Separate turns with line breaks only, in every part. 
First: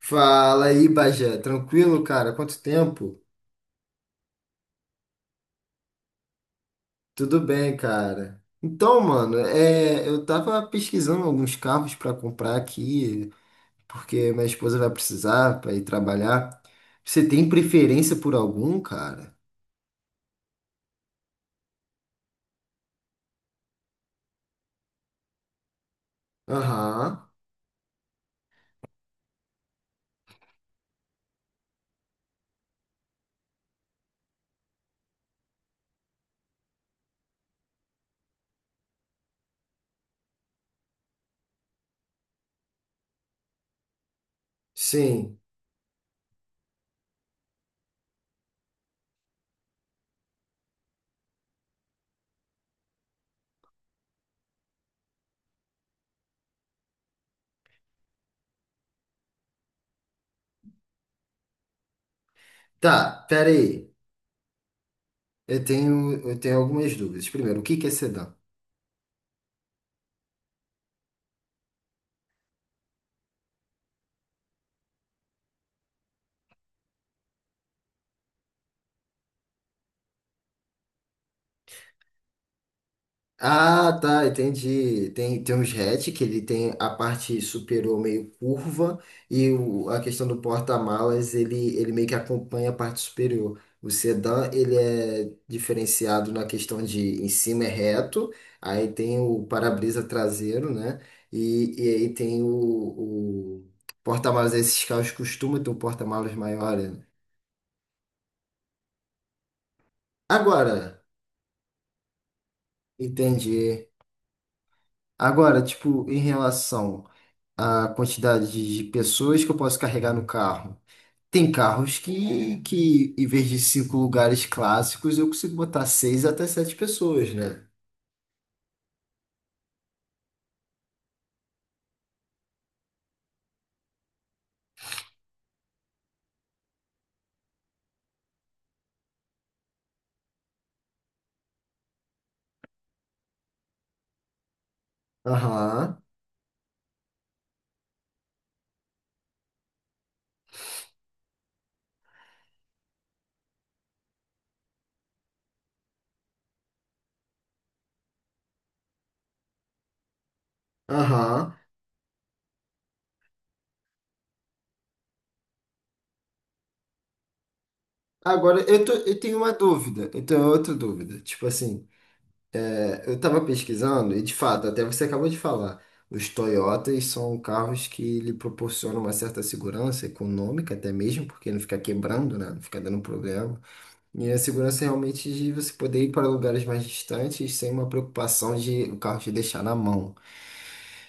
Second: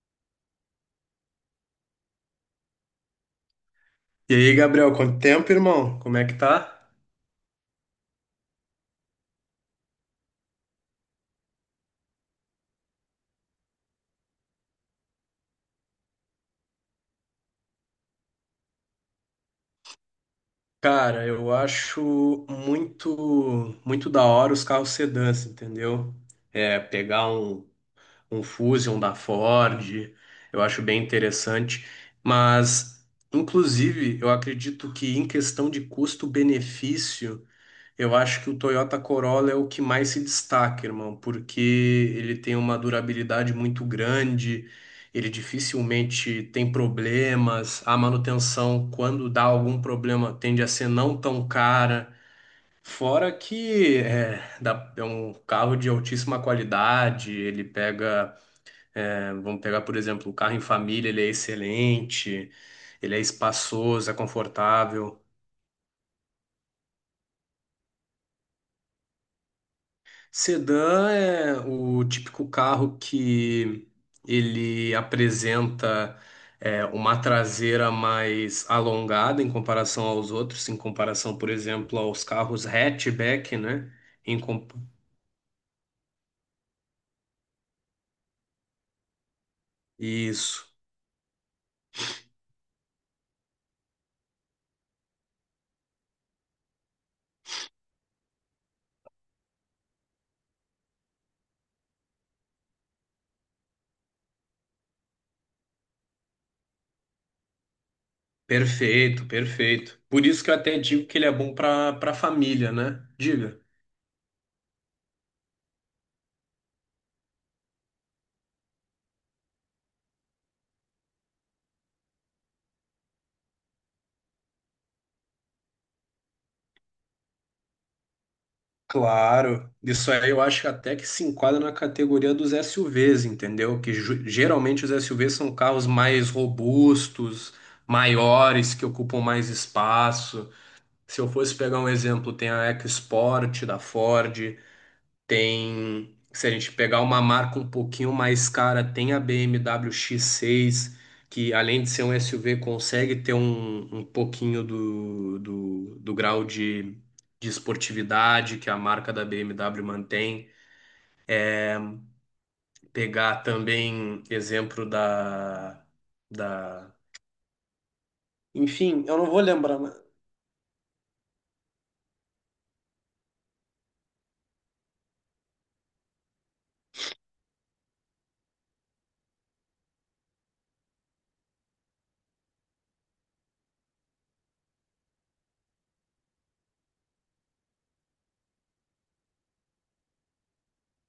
Fala aí, Bagé. Tranquilo, cara? Quanto tempo?
E aí, Gabriel, quanto tempo, irmão? Como é que tá?
Tudo bem, cara. Então, mano, é, eu tava pesquisando alguns carros pra comprar aqui, porque minha esposa vai precisar pra ir trabalhar. Você tem preferência por algum, cara?
Cara, eu acho muito muito da hora os carros sedãs, entendeu? É,
Aham,
pegar um, um Fusion da Ford, eu acho bem interessante. Mas, inclusive, eu acredito que em questão de custo-benefício, eu acho que o Toyota Corolla é o que mais se destaca, irmão, porque ele tem uma durabilidade muito grande, ele
sim.
dificilmente tem problemas, a manutenção, quando dá algum problema, tende a ser não tão cara. Fora que é um carro de altíssima qualidade, ele pega, vamos pegar, por exemplo, o carro em família, ele é excelente, ele é
Tá, pera aí.
espaçoso, é confortável.
Eu tenho algumas dúvidas. Primeiro, o que que é sedã?
Sedã é o típico carro que ele apresenta uma traseira mais alongada em comparação aos outros, em comparação, por exemplo, aos carros hatchback, né?
Ah, tá,
Em comp-
entendi. Tem uns hatch que ele tem a parte superior meio curva e a questão do
Isso.
porta-malas, ele meio que acompanha a parte superior. O sedã, ele é diferenciado na questão de em cima é reto, aí tem o para-brisa traseiro, né? E aí tem o porta-malas, esses carros costumam ter um porta-malas maior, né?
Perfeito, perfeito. Por isso que eu até
Agora,
digo que ele é bom para família, né? Diga.
entendi. Agora, tipo, em relação a quantidade de pessoas que eu posso carregar no carro. Tem carros que em vez de cinco lugares clássicos, eu consigo botar seis até sete pessoas, né?
Claro, isso aí eu acho que até que se enquadra na categoria dos SUVs, entendeu? Que geralmente os SUVs são carros mais robustos, maiores, que ocupam mais espaço. Se eu fosse pegar um exemplo, tem a EcoSport da Ford,
Aham,
tem, se a gente pegar uma marca um pouquinho mais cara, tem a BMW X6, que além de ser um SUV, consegue ter um pouquinho do grau de esportividade que a marca da BMW mantém.
aham.
Pegar também exemplo da, da.
Agora,
Enfim, eu
eu
não
tenho
vou
uma
lembrar.
dúvida, eu tenho outra dúvida. Tipo assim, é, eu tava pesquisando e, de fato, até você acabou de falar, os Toyotas são carros que lhe proporcionam uma certa segurança econômica até mesmo, porque não fica quebrando, né? Não fica dando problema. E a segurança realmente de você poder ir para lugares mais distantes sem uma preocupação de o carro te deixar na mão.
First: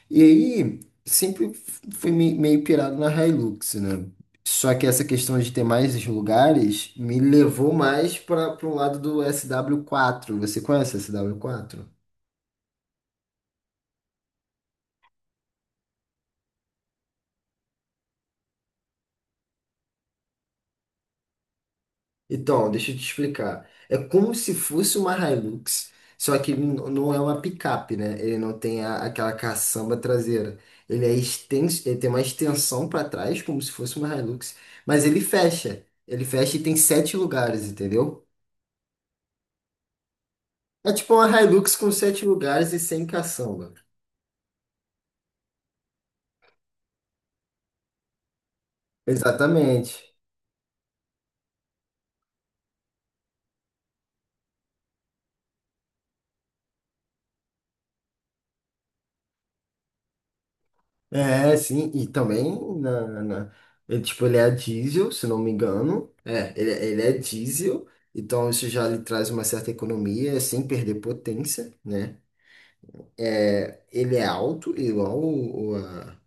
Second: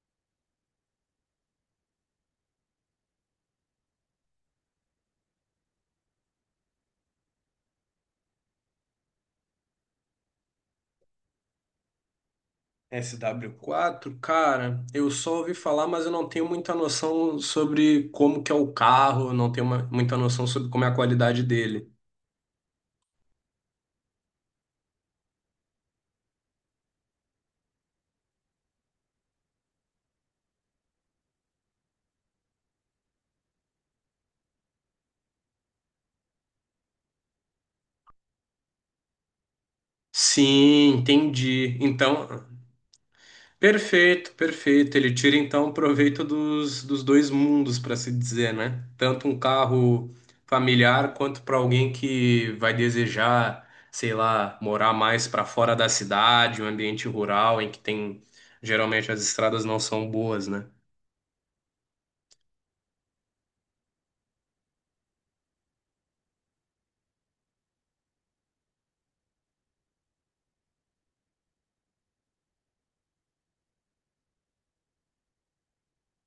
E aí, sempre fui meio pirado na Hilux, né? Só que essa questão de ter mais os lugares me levou mais para o lado do sw quatro. Você conhece o sw quatro?
SW4, cara, eu só ouvi falar, mas eu não tenho muita noção sobre como que é o carro, não tenho muita noção sobre como é a qualidade dele.
Então, deixa eu te explicar. É como se fosse uma Hilux, só que ele não é uma picape, né? Ele não tem aquela caçamba traseira. Ele é extenso, ele tem uma extensão para trás, como se fosse uma Hilux, mas ele fecha. Ele fecha e tem sete lugares, entendeu? É
Sim,
tipo uma Hilux
entendi.
com sete
Então,
lugares e sem caçamba.
perfeito, perfeito. Ele tira então proveito dos dois mundos, para se dizer, né? Tanto um
Exatamente.
carro familiar quanto para alguém que vai desejar, sei lá, morar mais para fora da cidade, um ambiente rural em que tem geralmente as estradas não são boas, né?
É, sim, e também na, na- ele, tipo, ele é diesel, se não me engano. É, ele é diesel, então isso já lhe traz uma certa economia sem perder potência, né? É, ele é alto, igual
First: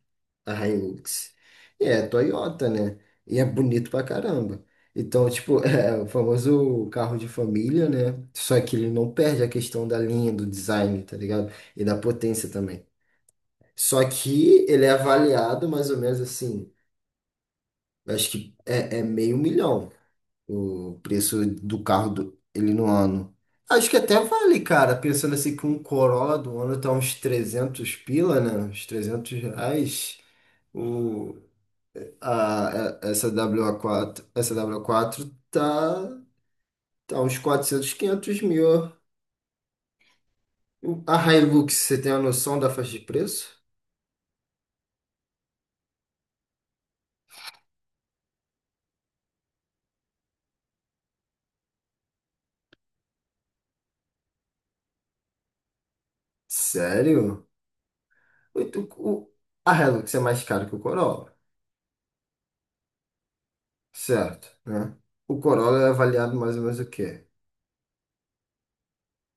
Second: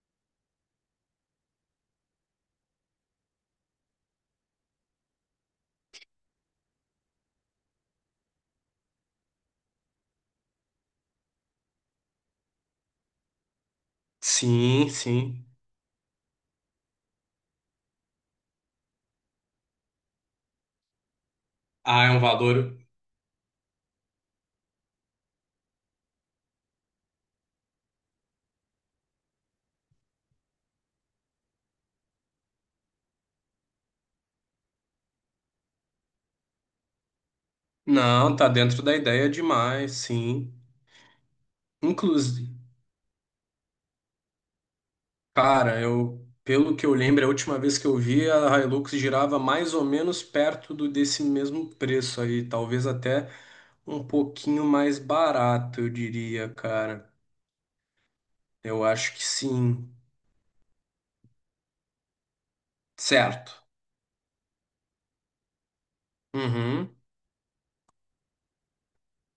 a Hilux, e é Toyota, né? E é bonito pra caramba. Então, tipo, é o famoso carro de família, né? Só que ele não perde a questão da linha, do design, tá ligado? E da potência também. Só que ele é
Sim, sim.
avaliado mais ou menos assim. Acho que é, é meio milhão o preço do
Ah,
carro
é um
do, ele
valor.
no ano. Acho que até vale, cara. Pensando assim que um Corolla do ano tá uns 300 pila, né? Uns R$ 300. O, a, essa wa quatro tá uns 400
Não,
500
tá dentro
mil.
da ideia demais, sim.
A Hilux, você tem a
Inclusive,
noção da faixa de preço?
cara, pelo que eu lembro, a última vez que eu vi a Hilux girava mais ou menos perto do desse mesmo preço aí, talvez até um pouquinho mais barato, eu diria, cara.
Sério? O,
Eu acho
o-
que
a
sim.
Hilux é mais cara que o Corolla,
Certo.
certo, né? O Corolla é avaliado mais ou menos o
Uhum.
quê?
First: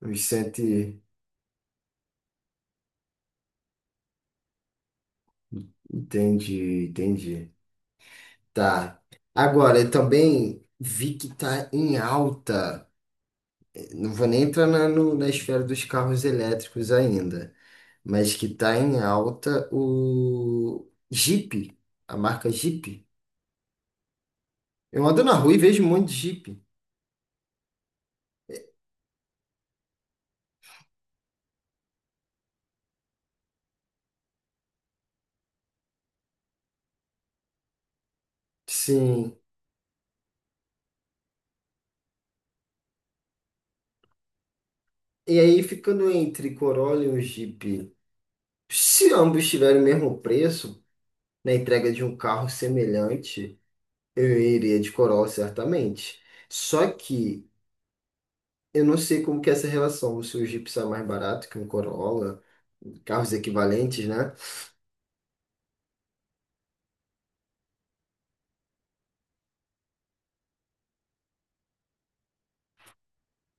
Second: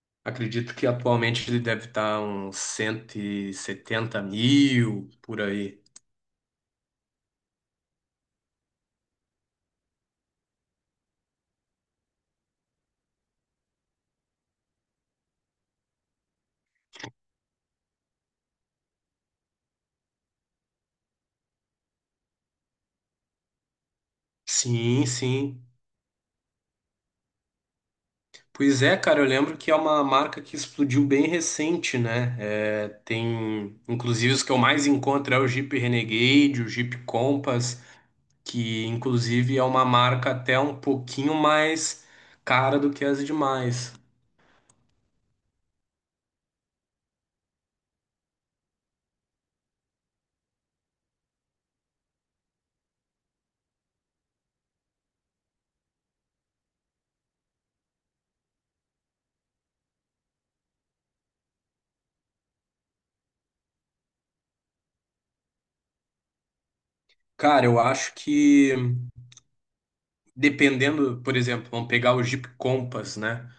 Os
Acredito que
sete.
atualmente ele deve estar uns 170 mil por aí.
Entendi, entendi. Tá. Agora, eu também vi que tá em alta. Não vou nem entrar na, na esfera dos carros elétricos ainda, mas que tá em alta o Jeep, a marca Jeep. Eu
Sim,
ando na rua e
sim.
vejo um monte de Jeep.
Pois é, cara, eu lembro que é uma marca que explodiu bem recente, né? Tem, inclusive, os que eu mais encontro é o Jeep Renegade, o Jeep Compass, que
Sim.
inclusive é uma marca até um pouquinho mais cara do que as demais.
E aí, ficando entre Corolla e um Jeep, se ambos tiverem o mesmo preço na entrega de um carro semelhante. Eu iria de Coral, certamente. Só que eu não sei como que é essa relação, se o Jeep sai mais barato que um Corolla, carros equivalentes, né?
Cara, eu acho que dependendo, por exemplo, vamos pegar o Jeep Compass, né?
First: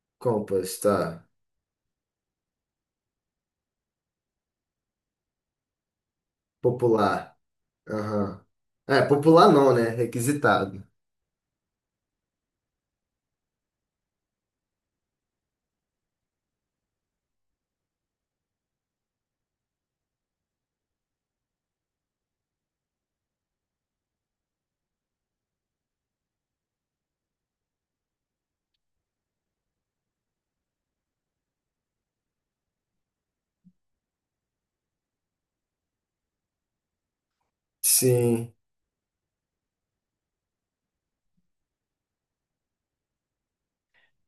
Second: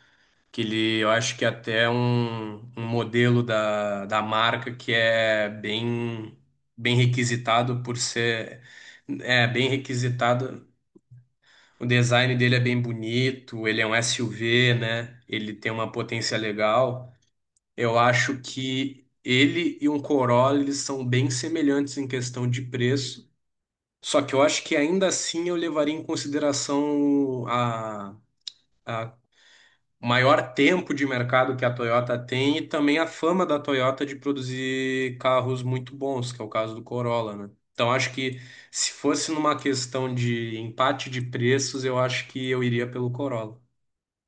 Que
Compass,
ele, eu
tá.
acho que é até um modelo da marca que é bem, bem
Popular.
requisitado por
Aham.
ser,
É,
é
popular
bem
não, né?
requisitado.
Requisitado.
O design dele é bem bonito, ele é um SUV, né? Ele tem uma potência legal. Eu acho que ele e um Corolla, eles são bem semelhantes em questão de preço. Só que eu acho que ainda assim eu levaria em consideração a maior tempo de mercado que a Toyota tem e também a fama da Toyota de produzir carros muito bons, que é o caso do Corolla, né? Então acho que
Sim.
se fosse numa questão de empate de preços, eu acho que eu iria pelo Corolla.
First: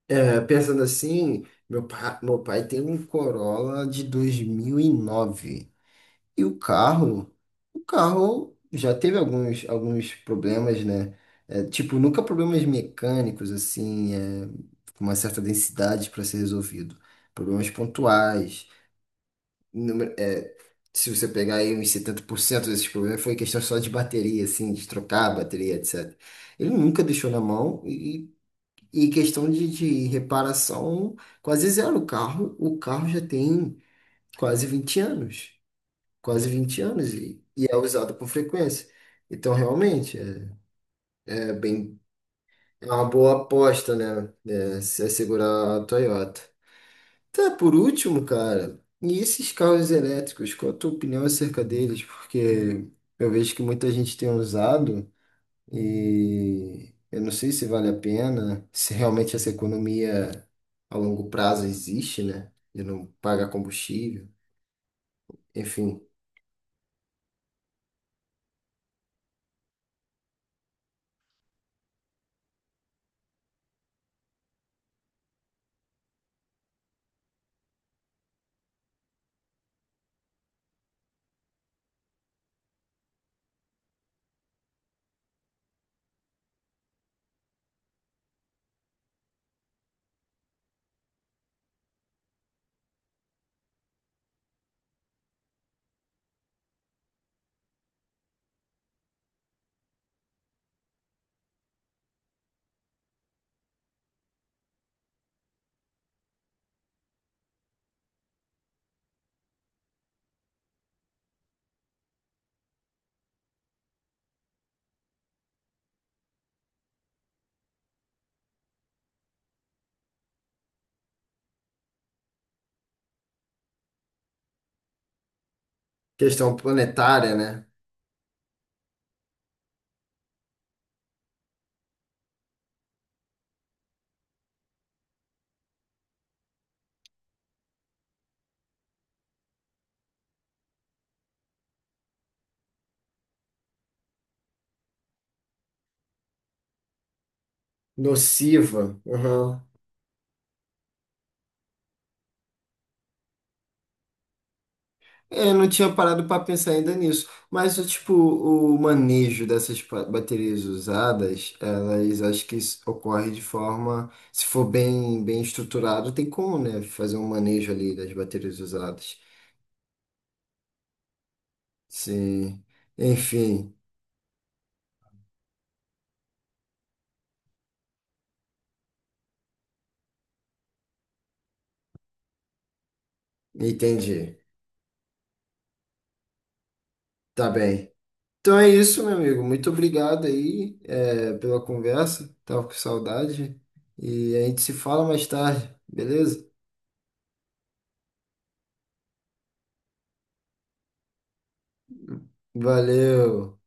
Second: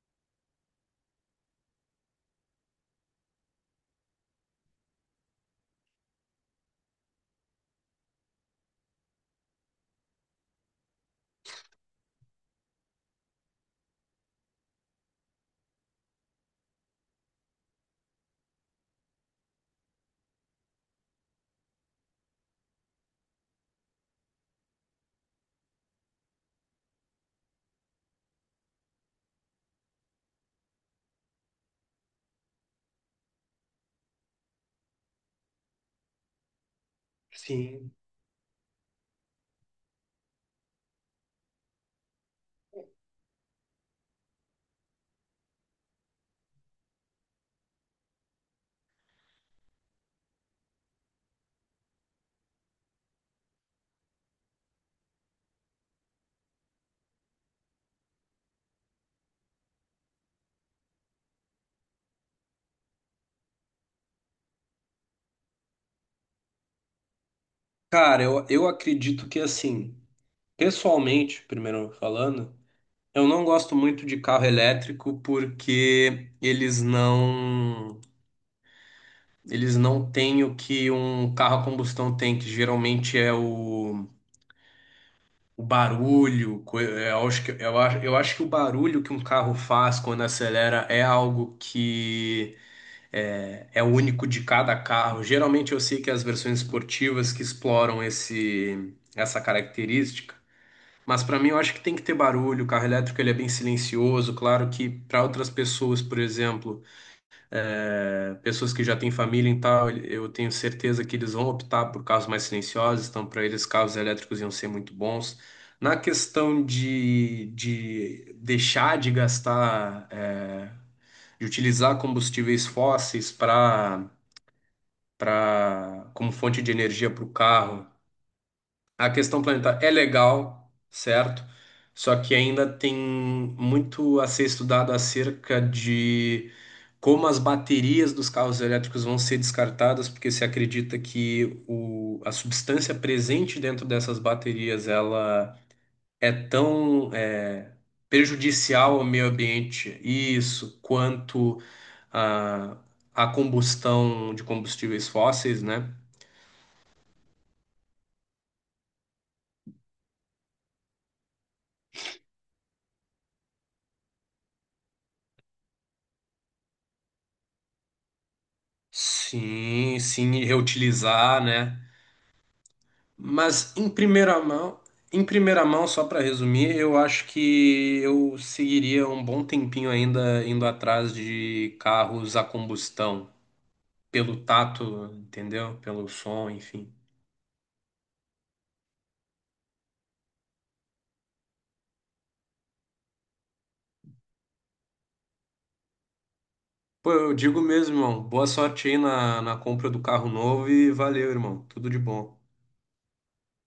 É, pensando assim, meu pai tem um Corolla de 2009. E o carro já teve alguns problemas, né? É, tipo, nunca problemas mecânicos, assim, é, com uma certa densidade para ser resolvido. Problemas pontuais. É, se você pegar aí uns 70% desses problemas, foi questão só de bateria, assim, de trocar a bateria, etc. Ele nunca deixou na mão e, e questão de reparação, quase zero. O carro já tem quase 20 anos quase 20 anos e
Sim.
é usado com frequência. Então, realmente, é, é bem, é uma boa aposta, né? É, se assegurar a Toyota. Tá, por último, cara, e esses carros elétricos, qual a tua opinião acerca deles? Porque eu vejo que muita gente tem usado e eu não sei se vale a pena, se realmente essa economia a longo prazo existe, né? De não pagar combustível, enfim,
Cara, eu acredito que assim, pessoalmente, primeiro falando, eu não gosto muito de carro elétrico porque eles não têm o que um carro a combustão tem, que geralmente é o barulho, eu acho que o barulho que um carro faz quando acelera é algo que é único de cada carro. Geralmente eu sei que as versões esportivas que exploram esse, essa característica, mas para mim eu acho que tem que ter barulho. O carro elétrico ele é bem silencioso. Claro que para outras pessoas, por exemplo pessoas que já têm família e tal, eu tenho certeza que eles vão optar por carros mais silenciosos, então para eles carros elétricos iam ser muito bons. Na questão de deixar de gastar, de utilizar combustíveis fósseis para como
questão
fonte de energia para o
planetária, né?
carro, a questão planetária é legal, certo? Só que ainda tem muito a ser estudado acerca de como as baterias dos carros elétricos vão ser descartadas, porque se acredita que a substância presente dentro dessas baterias ela é tão
Nociva.
prejudicial ao meio
Aham.
ambiente, isso, quanto a, a combustão de combustíveis
É,
fósseis,
não
né?
tinha parado para pensar ainda nisso. Mas, o tipo, o manejo dessas baterias usadas, elas acho que isso ocorre de forma, se for bem, bem estruturado, tem como, né? Fazer um manejo ali das baterias usadas.
Sim, sim, e reutilizar, né?
Sim.
Mas
Enfim,
em primeira mão, só para resumir, eu acho que eu seguiria um bom tempinho ainda indo atrás de carros a combustão,
entendi.
pelo tato, entendeu? Pelo som, enfim.
Tá bem. Então é isso, meu amigo. Muito obrigado aí, é, pela conversa. Tava com saudade. E a gente se fala mais tarde, beleza?
Pô, eu digo mesmo, irmão, boa sorte aí na compra do carro novo e valeu, irmão. Tudo de bom.
Valeu.